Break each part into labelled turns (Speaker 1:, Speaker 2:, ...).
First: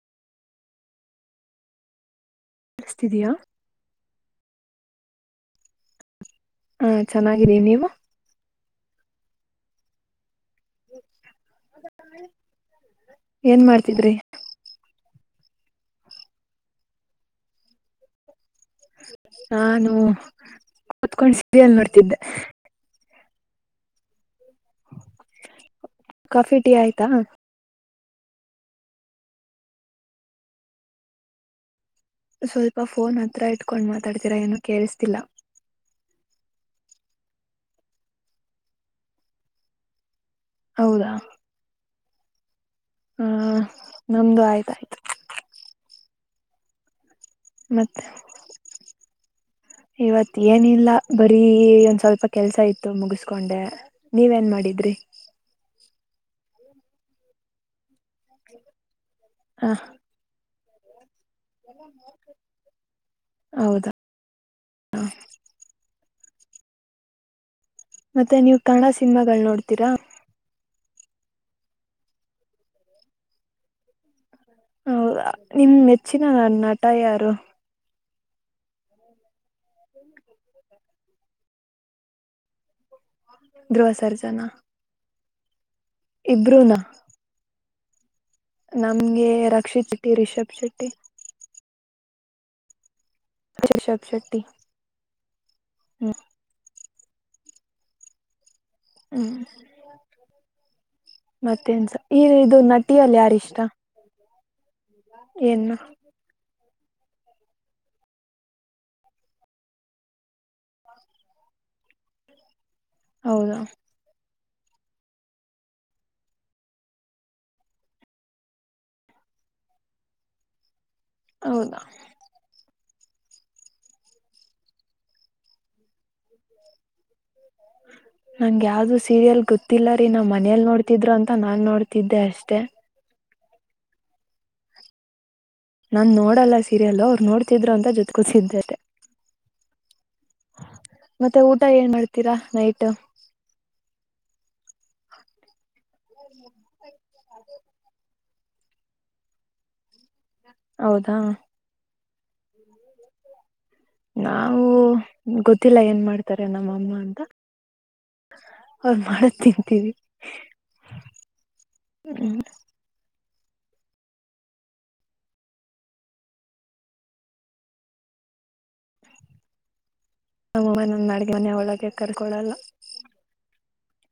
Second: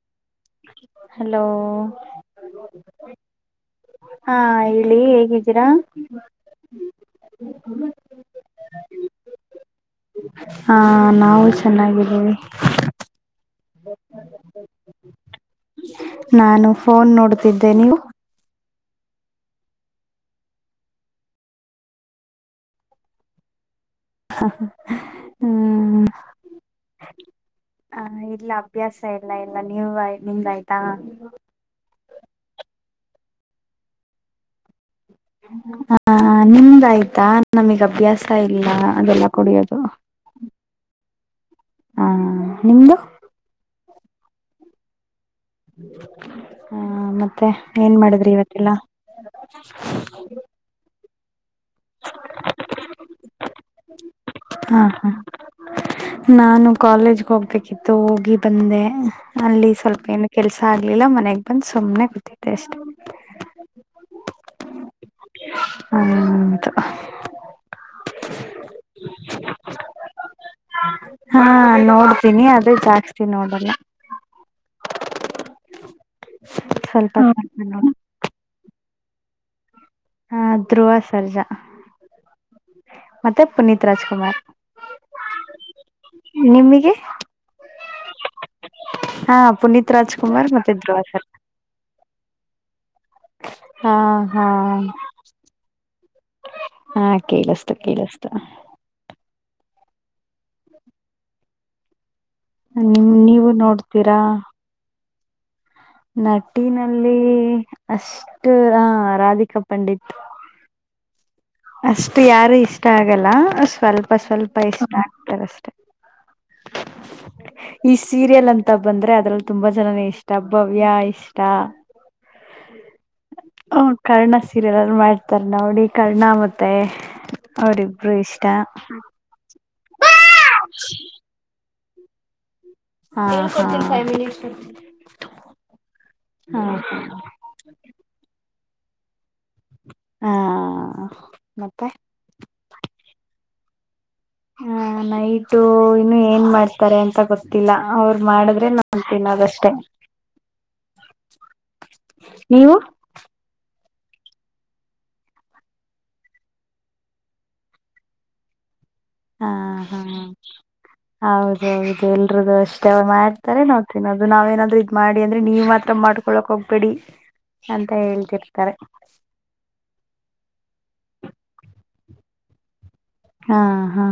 Speaker 1: [inaudible] hello
Speaker 2: ಕೇಳಿಸ್ತಿದೀಯಾ
Speaker 1: ಹಾ ಹೇಗಿದ್ದೀರಾ
Speaker 2: ಹಾ ಚೆನ್ನಾಗಿದ್ದೀ ನೀವು
Speaker 1: ಹಾ ನಾವು ಚೆನ್ನಾಗಿದ್ದೀವಿ
Speaker 2: ಏನ್ ಮಾಡ್ತಿದ್ರಿ
Speaker 1: ನಾನು ಫೋನ್ ನೋಡ್ತಿದ್ದೆ ನೀವು
Speaker 2: ನಾನು ಕುತ್ಕೊಂಡ್ ಸೀರಿಯಲ್ ನೋಡ್ತಿದ್ದೆ
Speaker 1: ಹ್ಮ್
Speaker 2: ಕಾಫಿ ಟೀ ಆಯ್ತಾ
Speaker 1: ಹ ಇಲ್ಲ ಅಭ್ಯಾಸ ಎಲ್ಲ ಎಲ್ಲ ನೀವು ನಿಮ್ದಾಯ್ತಾ
Speaker 2: ಸ್ವಲ್ಪ ಫೋನ್ ಹತ್ರ ಇಟ್ಕೊಂಡ್ ಮಾತಾಡ್ತಿೀರಾ ಏನು ಕೇಳಿಸ್ತಿಲ್ಲಾ
Speaker 1: ಹ ನಿಮ್ದಾಯ್ತಾ ನಮಗ್ ಅಭ್ಯಾಸ ಇಲ್ಲ ಅದೆಲ್ಲ ಕುಡಿಯೋದು
Speaker 2: ಹೌದಾ
Speaker 1: ಹಾ ನಿಮ್ದು
Speaker 2: ಹ್ಮ ನಮ್ದು ಆಯ್ತ ಆಯ್ತು
Speaker 1: ಹಾ ಮತ್ತ ಮತ್ತೆ ಏನ್
Speaker 2: ಮತ್ತೆ
Speaker 1: ಮಾಡಿದ್ರಿ ಇವತ್ತಲ್ಲ
Speaker 2: ಇವತ್ ಏನಿಲ್ಲ ಬರೀ ಒಂದ್ ಸ್ವಲ್ಪ ಕೆಲ್ಸ ಇತ್ತು ಮುಗಿಸಕೊಂಡೆ ನೀವೇನ್
Speaker 1: ಹಾ
Speaker 2: ಮಾಡಿದ್ರಿ
Speaker 1: ಹಾ ನಾನು ಕಾಲೇಜ್ಗೆ ಹೋಗ್ಬೇಕಿತ್ತು ಹೋಗಿ ಬಂದೆ ಅಲ್ಲಿ
Speaker 2: ಹ
Speaker 1: ಸ್ವಲ್ಪ ಏನು ಕೆಲ್ಸ ಆಗ್ಲಿಲ್ಲ ಮನೆ ಬಂದ ಸುಮ್ನೆ ಕುತ್ತಿದ್ದೆ ಅಷ್ಟೇ
Speaker 2: ಹಾ
Speaker 1: ಹ್ಮದು
Speaker 2: ಮತ್ತೆ ನೀವು ಕನ್ನಡ ಸಿನಿಮಾಗಳ ನೋಡ್ತೀರಾ
Speaker 1: ಹಾ ನೋಡ್ತೀನಿ ಅದೇ ಜಾಸ್ತಿ ನೋಡಲ್ಲ
Speaker 2: ಹೌದಾ ನಿಮ್ ಮೆಚ್ಚಿನ ನ
Speaker 1: ಸ್ವಲ್ಪೋ ಹಾ ಧ್ರುವ ಸರ್ಜಾ ಮತ್ತೆ ಪುನೀತ್
Speaker 2: ಧ್ರುವ
Speaker 1: ರಾಜ್ಕುಮಾರ್
Speaker 2: ಸರ್ಜನಾ ಇಬ್ರುನಾ
Speaker 1: ನಿಮಗೆ
Speaker 2: ನಮ್ಗೆ
Speaker 1: ಹಾ
Speaker 2: ರಕ್ಷಿತ್
Speaker 1: ಪುನೀತ್
Speaker 2: ಶೆಟ್ಟಿ
Speaker 1: ರಾಜ್ಕುಮಾರ್
Speaker 2: ರಿಷಬ್
Speaker 1: ಮತ್ತೆ
Speaker 2: ಶೆಟ್ಟಿ
Speaker 1: ದ್ರುವ ಸರ್ಜಾ ಹಾ
Speaker 2: ರಿಷಬ್ ಶೆಟ್ಟಿ
Speaker 1: ಹಾ
Speaker 2: ಹ್ಮ್
Speaker 1: ಹಾ ಕೇಳಿಸ್ತು ಕೇಳಸ್ತು
Speaker 2: ಹ್ಮ್ ಮತ್ತೇನ್ಸ ಈ ಇದು
Speaker 1: ನಿಮ್
Speaker 2: ನಟಿಯಲ್ಲಿ ಯಾರ
Speaker 1: ನೀವು
Speaker 2: ಇಷ್ಟ
Speaker 1: ನೋಡ್ತೀರಾ
Speaker 2: ಏನ್
Speaker 1: ನಟಿನಲ್ಲಿ ಅಷ್ಟು ಹ ರಾಧಿಕಾ ಪಂಡಿತ್ ಅಷ್ಟು ಯಾರು ಇಷ್ಟ ಇಷ್ಟ ಆಗಲ್ಲ
Speaker 2: ಹೌದಾ
Speaker 1: ಸ್ವಲ್ಪ ಸ್ವಲ್ಪ ಇಷ್ಟ ಆಗ್ತಾರಷ್ಟೆ ಈ ಸೀರಿಯಲ್ ಅಂತ ಬಂದ್ರೆ ಅದ್ರಲ್ಲಿ ತುಂಬಾ ಜನಾನೇ ಇಷ್ಟ ಬ್ಬವ್ಯ ಇ
Speaker 2: ಹೌದಾ
Speaker 1: ಹ ಕರ್ಣ ಸೀರಿಯಲಲ್ಲಿ ಮಾಡ್ತಾರ ನೋಡಿ ಕರ್ಣ ಮತ್ತ ತ್ತ ಅವರಿಬ್ರು ಇಷ್ಟ
Speaker 2: ಇಲ್ಲ ರೀ ನಮ್ಮ ಮನೇಲಿ ನೋಡ್ತಿದ್ರು ಅಂತ ನಾನ್ ನೋಡ್ ತಿದ್ದೆ ಅಷ್ಟೇ
Speaker 1: ಹಾ ಹ
Speaker 2: ನಾನ್ ನೋಡಲ್ಲ ಸೀರಿಯಲ್ ಅವ್ರು ನೋಡ್ತಿದ್ರು ಅಂತ ಜೊತೆ ಕುಸಿದ್ದೆ ಅಷ್ಟೆ
Speaker 1: ಹಾ
Speaker 2: ಮತ್ತೆ ಊಟ ಏನ್ ಮಾಡ್ತೀರಾ ನೈಟ್
Speaker 1: ಹಾ ನೈಟು ಇನ್ನು ಏನ್ ಮಾಡ್ತಿ ತಾರೆ ಅಂತ ಗೊತ್ತಿಲ್ಲ ಅವರು ಮಾಡಿದ್ರೆ ನಾನ್ ತಿನ್ನೋದ್ ಅಷ್ಟೇ
Speaker 2: ಹೌದಾ
Speaker 1: ನೀವು
Speaker 2: ನಾವು ಗೊತ್ತಿಲ್ಲ ಏನ್ ಮಾಡ್ತಾರೆ ನಮ್ಮಅಮ್ಮ ಅಂತ ಅವ್ರು ಮಾಡದ್
Speaker 1: ಹಾ
Speaker 2: ತಿಂತೀವಿ
Speaker 1: ಹಾ ಹೌದ ಹೌದು ಎಲ್ರುಗೂ ಅಷ್ಟ ಅವರ್ ಮಾ ತರೆ ನಾವು ತಿನೋದು ನಾವ್ ಏನಾದ್ರೂ ಇದ್ ಮಾಡಿ ಅಂದ್ರೆ ನೀವ್ ಮಾತ್ರ ಮಾಡ್ಕೊಳಕ್ ಹೋಗ್ಬೇಡಿ ಅಂತ ಹೇಳ್ತಿರ್ತಾರೆ
Speaker 2: ನಮ್ಮ ಅವ್ವ ನನ್ನ ಅಡಿಗೆ ಮನೆ ಒಳಗೆ ಕರ್ಕೊಳಲ್ಲ
Speaker 1: ಹಾ ಹಾ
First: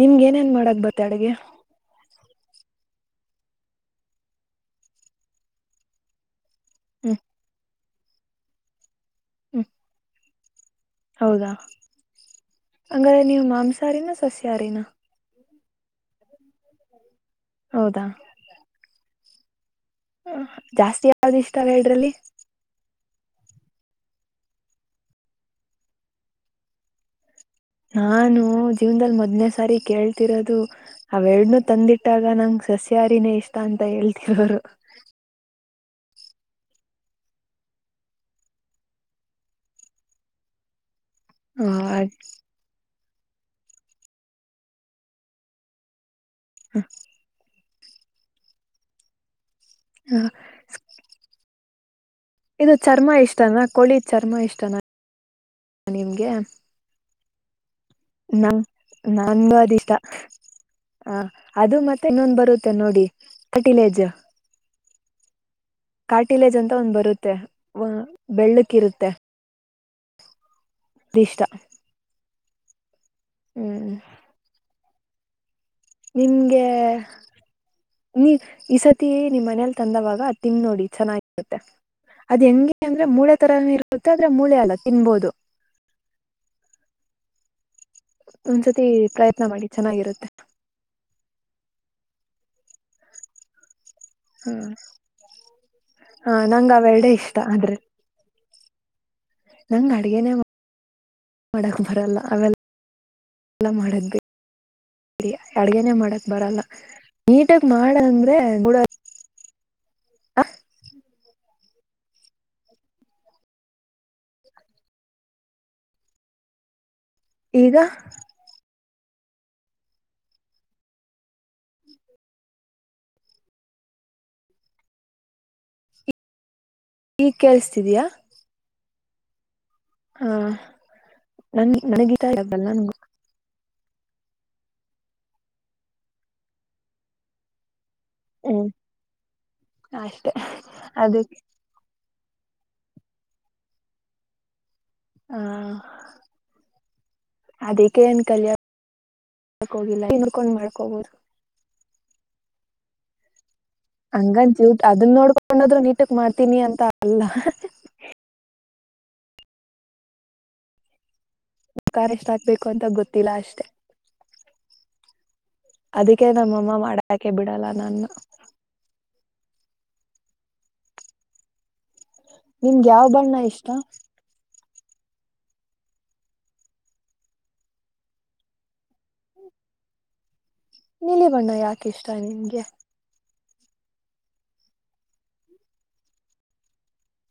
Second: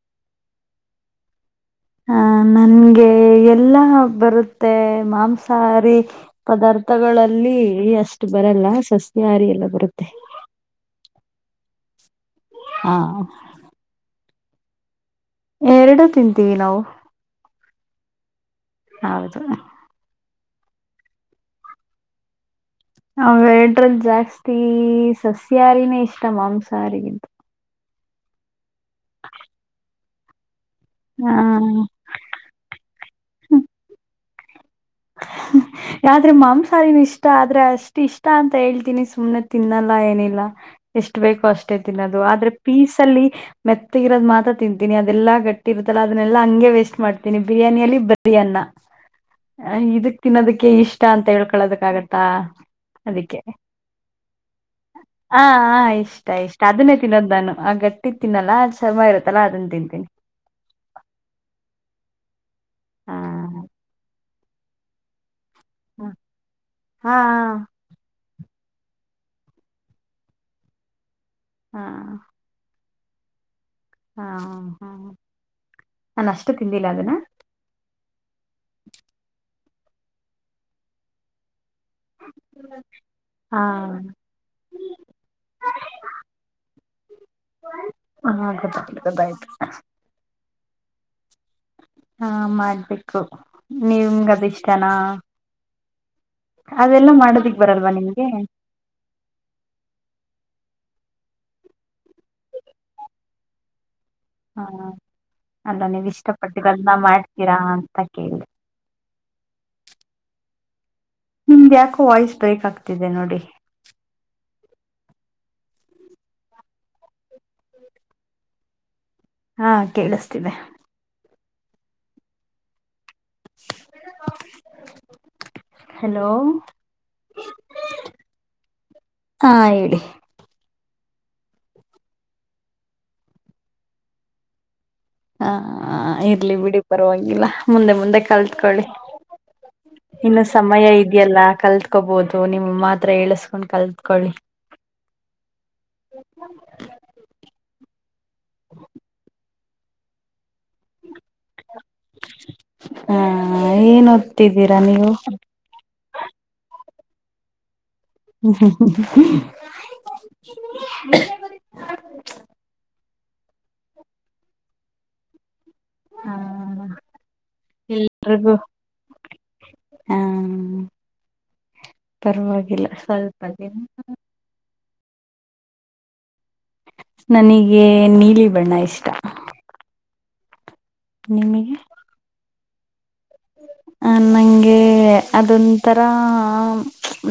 Speaker 2: ನಿಮ್ಗೆ ಏನೇನ್ ಮಾಡಕ್ ಬತ್ತ ಅಡುಗೆ
Speaker 1: ಹಹ ನನ್ಗೆ ಎಲ್ಲಾ ಬರುತ್ತೆ ಮಾಂಸಾಹಾರಿ
Speaker 2: ಹ್ಮ್
Speaker 1: ಪದಾರ್ಥಗಳಲ್ಲಿ ಅಷ್ಟು ಬರಲ್ಲ ಸಸ್
Speaker 2: ಹ್ಮ್
Speaker 1: ಯಾರಿಗೆಲ್ಲ ಬರುತ್ತೆ
Speaker 2: ಹೌದಾ
Speaker 1: ಹಾ
Speaker 2: ಹಂಗರ ನೀವು ಮಾಂಸಹಾರಿನ ಸಸ್ಯ ಹಾರಿನಾ
Speaker 1: ಎರಡು ತಿಂತೀವಿ ನಾವು
Speaker 2: ಹೌದಾ
Speaker 1: ಹೌದು
Speaker 2: ಹ ಜಾಸ್ತಿ ಯಾವ್ದ ಇಷ್ಟ ಅವ್ ಎರಡರಲ್ಲಿ
Speaker 1: ಅವ ಎಡ್ರಲ್ ಜಾಸ್ತಿ ಸಸ್ಯಾಹಾರಿನೇ ಇಷ್ಟ ಮಾಂಸಾಹಾರಿಗಿಂತ
Speaker 2: ನಾನು ಜೀವದಲ್ಲಿ ಮದ್ನೇ ಸಾರಿ ಕೇಳಿ ತ್ತಿರದು
Speaker 1: ಆ,
Speaker 2: ಅವೆರನುೂ ತಂದಿಟ್ಟಾಗ ನಂಗ್ ಸಸ್ಯಾರಿನೇ ಇಷ್ಟ ಅಂತ ಹೇಳ್ತಿ ಹರು [unintelligible]
Speaker 1: ಯ್ರೆ ಮಾಂಸಾರಿನ ಇಷ್ಟ ಆದ್ರೆ ಅಷ್ಟ ಇಷ್ಟ ಅಂತ ಹೇಳ್ತೀನಿ ಸುಮ್ನೆ ತಿನ್ನಲ್ಲ ಏನಿಲ್ಲ ಎಷ್ಟು ಬೇಕೋ ಅಷ್ಟೇ
Speaker 2: ಹ
Speaker 1: ತಿನ್ನೋದು ಆದ್ರೆ ಪೀಸ್ ಮೆತ್ತಗಿರೋ ಮಾತ್ರ ತಿಂತೀನಿ ಅದೆಲ್ಲಾ ಗಟ್ಟಿ ಇರತ್ತದಲ್ಲ ಅದನ್ನೆಲ್ಲ ಹಂಗೆ ವೇಸ್ಟ್ ಮಾಡ್ತೀನಿ ಬಿರಿಯಾನಿಯಲ್ಲಿ ಬರಿಯನ್ನ ಇದಕ್ ತಿನ್ನೋದಕ್ಕೆ ಇಷ್ಟ ಅಂತ ಹೇಳ್ಕೊಳೋದಕ್ಕೆ ಸ
Speaker 2: ಇದು ಚರ್ಮ
Speaker 1: ಅದಕ್ಕೆ
Speaker 2: ಇಷ್ಟನಾ ಕೋಳಿ ಚರ್ಮ ಇಷ್ಟನಾ
Speaker 1: ಹ ಹ ಇಷ್ಟ ಇಷ್ಟ ಅದನ್ನ ತಿದ್ದಾನು ಆಗತ್ತ
Speaker 2: ನ
Speaker 1: ತಿನ್ನಲ್ಲ ಅದ್ ಚರ್ಮ ಇರುತ್ತಲ್ಲ
Speaker 2: ನನ್ ಬದಷ್ಟ ಹ ಅದು ಮತ್ತೆ ಇನ್ನೊ್ ಬರು ನೋಡಿ
Speaker 1: ಹಾ
Speaker 2: ಫಟಿಲೇಜ
Speaker 1: ಹಾ
Speaker 2: ಕಾಟಿಲೇಜ್ ಅಂತ ಒಂದ್ ಬರುತ್ತೆ
Speaker 1: ಹಾ
Speaker 2: ಬೆಳ್ಳಕ್ ಕಿರುತೆ ಇಷ್ಟ
Speaker 1: ಹಾ
Speaker 2: ಹ್ಮ್
Speaker 1: ಹಾ ಹಾ ನಾನು ಅಷ್ಟು
Speaker 2: ನಿಮ್ಗೆ
Speaker 1: ತಿಂದಿಲ್ಲ ಅದನ್ನ
Speaker 2: ನೀ ಈ ಸತಿ ನಿಮ್ ಮನಲಿ ತಂದವಾಗ ತಿನ್ ನೋಡಿ ಚೆನ್ನಾಗಿರುತ್ತೆ ಅದ್ ಹೆಂಗೆ ಅಂದ್ರೆ ಮೂಳೆ ತರ
Speaker 1: ಹಾ
Speaker 2: ಇರುತ್ತೆ ಆದ್ರೆ ಮೂಳೆ ಅಲ್ಲ ತಿನ್ಬೋದು
Speaker 1: ಹಾ
Speaker 2: ಒಂದ್ಸತಿ
Speaker 1: ಗೊತ್ತಾಯ್ತು
Speaker 2: ಪ್ರಯತ್ನ
Speaker 1: ಗೊತ್ತಾಯ್ತು
Speaker 2: ಮಾಡಿ ಚೆನ್ನಾಗಿರುತ್ತೆ
Speaker 1: ಹಾ ಮಾಡ್ಬೇಕು ನಿಮಗೆ ಅದ ಇಷ್ಟನ
Speaker 2: ಹ ನಂಗ ಅವೆರಡೆ
Speaker 1: ಅದೆಲ್ಲ
Speaker 2: ಇಷ್ಟ
Speaker 1: ಮಾಡೋದಿಕ್
Speaker 2: ಆದ್ರೆ
Speaker 1: ಬರಲ್ವಾ ನಿಮ್ಗೆ
Speaker 2: ನಂಗ್ ಅಡ್ಗೆನೆ ಮಾಡಕ್ ಬರಲ್ಲ ಅವೆಲ್ಲಲ್ಲ ಮಾಡದವಿ
Speaker 1: ಹಾ
Speaker 2: ಸರಿ
Speaker 1: ಅಲ್ಲ
Speaker 2: ಅಡ್ಗನೆೇ
Speaker 1: ನೀವ್
Speaker 2: ಮಾಡಕ್ ಬರಲ್ಲ
Speaker 1: ಇಷ್ಟಪಟ್ಟಿರೋದ್ನ ಮಾಡ್ತೀರಾ
Speaker 2: ನೀಟಾಗ ಮಾಡ
Speaker 1: ಅಂತ ಕೇಳಿದೆ
Speaker 2: ಅಂದ್ರೊಡ ಹ
Speaker 1: ನಿಮ್ದ್ಯಾಕೋ ವಾಯ್ಸ್ ಬ್ರೇಕ್ ಆಗ್ತಿದೆ ನೋಡಿ
Speaker 2: ಈಗ
Speaker 1: ಹಾ ಕೇಳಿಸ್ತಿದೆ ಹಲೋ
Speaker 2: ಈಗ್ ಕೇೇಳಸ್ತಿದಯಾ
Speaker 1: ಹಾ ಹೇಳಿ
Speaker 2: ಹಾ ನನ್ ನನಗತ ಇಬಲ್ಲ ನನ್ಗೂ
Speaker 1: ಹಾ ಇರ್ಲಿ ಬಿಡಿ ಪರವಾಗಿಲ್ಲ ಮುಂದೆ ಮುಂದೆ
Speaker 2: ಹ್ಮ್
Speaker 1: ಕಲ್ತ್ಕೊಳ್ಳಿ
Speaker 2: ಅಷ್ಟೆ
Speaker 1: ಇನ್ನು ಸಮಯ
Speaker 2: ಅದಕ್ಕೆ
Speaker 1: ಇದೆಯಲ್ಲ ಕಲ್ತ್ಕೋಬೋುದು ನಿಮ್ಮಮ್ಮ ಮಾತ್ರ ಎಏಸ್ಕೊಂಡ್ ಕಲ್ತ್ಕೊಳ್ಳಿ
Speaker 2: ಹಾ ಅದಕ್ಕೆ ಎನ ಕಲ್ಯ ಮಾಡಕೋಗಿಲ್ಲ ಇನ್ಕೊಂಡ್ ಮಾಡ್ಕೋಗೋರು
Speaker 1: ಹಾ ಏನ್
Speaker 2: ಹಂಗ ಜ
Speaker 1: ಓದ್ತಿದ್ದೀರಾ
Speaker 2: ಅದನ್ನ
Speaker 1: ನೀವು
Speaker 2: ನೋಡ್ಕೊಂಡದ್ರು ನೀಟಕ್ ಮಾಡ್ತೀನಿ ಅಂತ ಅಲ್ಲ
Speaker 1: ಹ್ಮ ಹ
Speaker 2: ತಿಲ ಅಷ್ಟೆ ಅದಕ್ಕೆ
Speaker 1: ಹಾ
Speaker 2: ನಮ್ಮಮ್ಮ ಮಾಡಕೆ ಬಿಡಲ್ಲ ನನ್ನ
Speaker 1: ಎಲ್ರಿಗೂ ಹಾ ಪರವಾಗಿಲ್ಲ
Speaker 2: ನಿಮ್ಗೆ ಯಾವ ಬಣ್ಣ
Speaker 1: ಸ್ವಲ್ಪ
Speaker 2: ಇಷ್ಟ
Speaker 1: ದ ನನಗೆ ನೀಲಿ ಬಣ್ಣ ಇಷ್ಟ
Speaker 2: ನಿಲಿ ಬಣ್ಣ ಯಾಕೆ ಇಷ್ಟ ನಿಮಗೆ
Speaker 1: ಹ ನಂಗೆ ಅದೊಂಂತರ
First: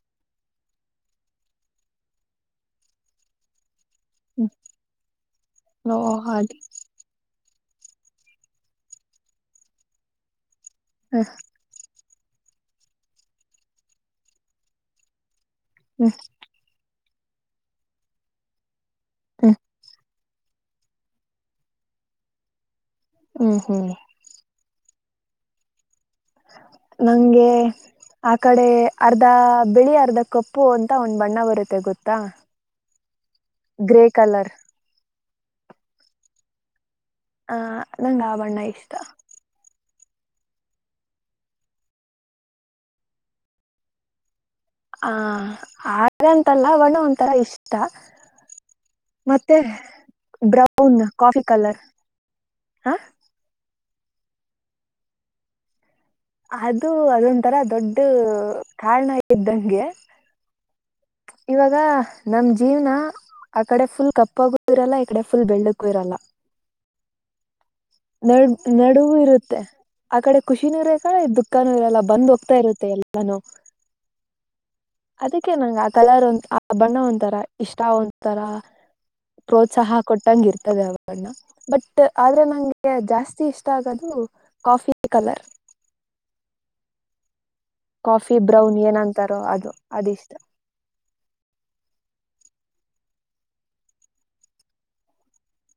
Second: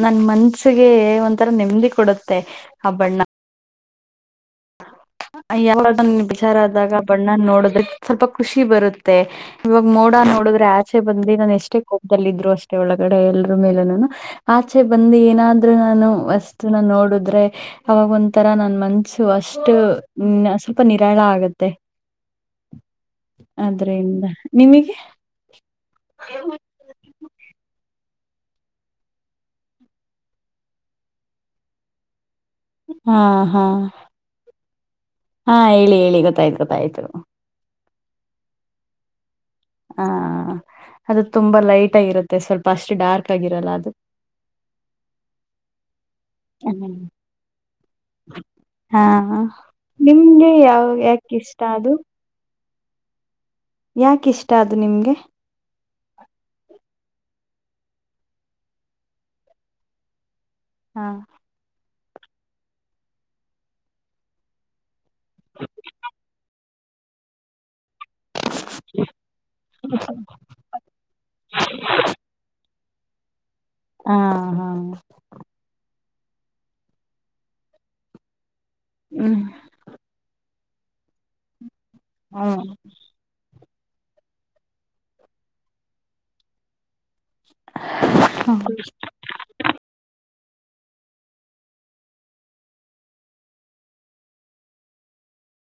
Speaker 1: ನನ್ ಮನ್ಸಿಗೆ ಒಂಥರ ನೆಮ್ಮದಿ ಕೊಡುತ್ತೆ ಹಬ್ಬಣ್ಣ
Speaker 2: ಹ್ಮ್
Speaker 1: ಯಾವ ವಿಚಾರ ಆದಾಗ ಬಣ್ಣ ನೋಡ ಸ್ವಲ್ಪ ಖುಷಿ ಬರುತ್ತೆ ಇವಾಗ ಮೋಡ ನೋಡಿದ್ರೆ [inaudible]
Speaker 2: ಹ್ಮ್
Speaker 1: ಬಂದ ನು ಎಷ್ಟೇ ಹೋಗ ಲ್ಲ ಇದ್ರು ಅಷ್ಟೇ ಒಳಗಡೆ ಎಲ್ರ ಮೇಲೆ ಆಚೆ ಬಂದು ಏನಾದ್ ನಾನು
Speaker 2: ಹ್ಮ್
Speaker 1: ಅಷ್ಟಟ್ ನೋಡ ್ರೆ ಅವಾಗ ಒ ತರ ನ ಮ ಸು
Speaker 2: ಹ್ಮ್
Speaker 1: ಅಷ್ಟು ಹ್ಮ್ ಸ್ವಲ್ಪ ನೀರಳ ಆಗತ್ತೆ
Speaker 2: ಹ್ಮ್ ಹ್ಮ್
Speaker 1: ಆದದ್ರಿಂದ ನಿಮಗೆ
Speaker 2: ನಂಗೆ ಆ ಕಡೆ ಅರ್ಧ ಬಿಳಿ ಅರ್ಧ ಕಪ್ಪು ಅಂತ ಒಂದು್ ಬಣ್ಣ ಬರುತ್ತೆ ಗೊತ್ತಾ
Speaker 1: ಹ್ಮ ಹಾ ಹಾ
Speaker 2: ಗ್ರೇ ಕಲರ್
Speaker 1: ಹಾ ಹೇಳಿ ಹೇಳಿ ಗೊತ್ತಾಯ್ತು ಗೊತ್ತಾಯ್ತು
Speaker 2: ನಂಗ ಆ ಬಣ್ಣ ಇಷ್ಟ
Speaker 1: ಹಾ ಅದು ತುಂಬಾ ಲೈಟ್ ಆಗಿರುತ್ತೆ ಸ್ವಲ್ಪ ಅಷ್ಟು ಡಾರ್ಕ್ ಆಗಿರಲ್ಲ ಅದು
Speaker 2: ಆ ಆದಂತಲ್ಲ ಬಣ್ಣ ಒಂಥರ ಇಷ್ಟ
Speaker 1: ಹಾ
Speaker 2: ಮತ್ತೆ
Speaker 1: ನಿಮ್ಗೆ ಯಾವ
Speaker 2: ಬ್ರೌನ್
Speaker 1: ಯಾಕೆ
Speaker 2: ಕಾಫಿ
Speaker 1: ಇಷ್ಟ
Speaker 2: ಕಲರ್
Speaker 1: ಅದು
Speaker 2: ಹಾ
Speaker 1: ಯಾಕಿಷ್ಟ ಅದು ನಿಮ್ಗೆ
Speaker 2: ಅದು ಅದೊಂತರ ದೊಡ್ಡ ಕಾರಣ ಇದ್ದಂಗೆ
Speaker 1: ಹಾ
Speaker 2: ಇವಾಗ ನಮ್ ಜೀವ್ನ ಆ ಕಡೆ ಫುಲ್ ಕಪ್ಪಾಗೂ ಇರಲ್ಲ ಈ ಕಡೆ ಫುಲ್ ಬೆಳ್ಳಕ್ಕೂ ಇರಲ್ಲ ನಡ್ ನಡುವೂ ಇರುತ್ತೆ ಆ ಕಡೆ ಖುಷಿನೂ ಇರಲ ದುಃಖಾನೂ ಇರಲ್ಲ ಬಂದ್ ಹೋಗ್ತಾ ಇರುತ್ತೆ ಮ ಎಲ್ಲಾನು
Speaker 1: ಹಾ ಹಾ
Speaker 2: ಅದಕ್ಕೆ ನಂಗೆ ಆ ಕಲರ್ ಒ ಬಣ್ಣ ಒಂತರ ಇಷ್ಟ ಒಂತರ
Speaker 1: ಹ್ಮ್
Speaker 2: ಪ್ರೋತ್ಸಾಹ ಕೊಟ್ಟಂಗಿರ್ತ ಅದ ಅವ [inaudible] ಬಟ್ ಆದ್ರೆ
Speaker 1: ಹ್ಮ್
Speaker 2: ನಂಗ ಗೆ ಜಾಸ್ತಿ ಇಷ್ಟಾಗದು ಕಾಫಿ ಕಲರ್ ಕಾಫಿ
Speaker 1: ಹಾ
Speaker 2: ಬ್ರೌನ್ ಏನಂತಾರೋ ಅದು ಅದ ಇಷ್ಟ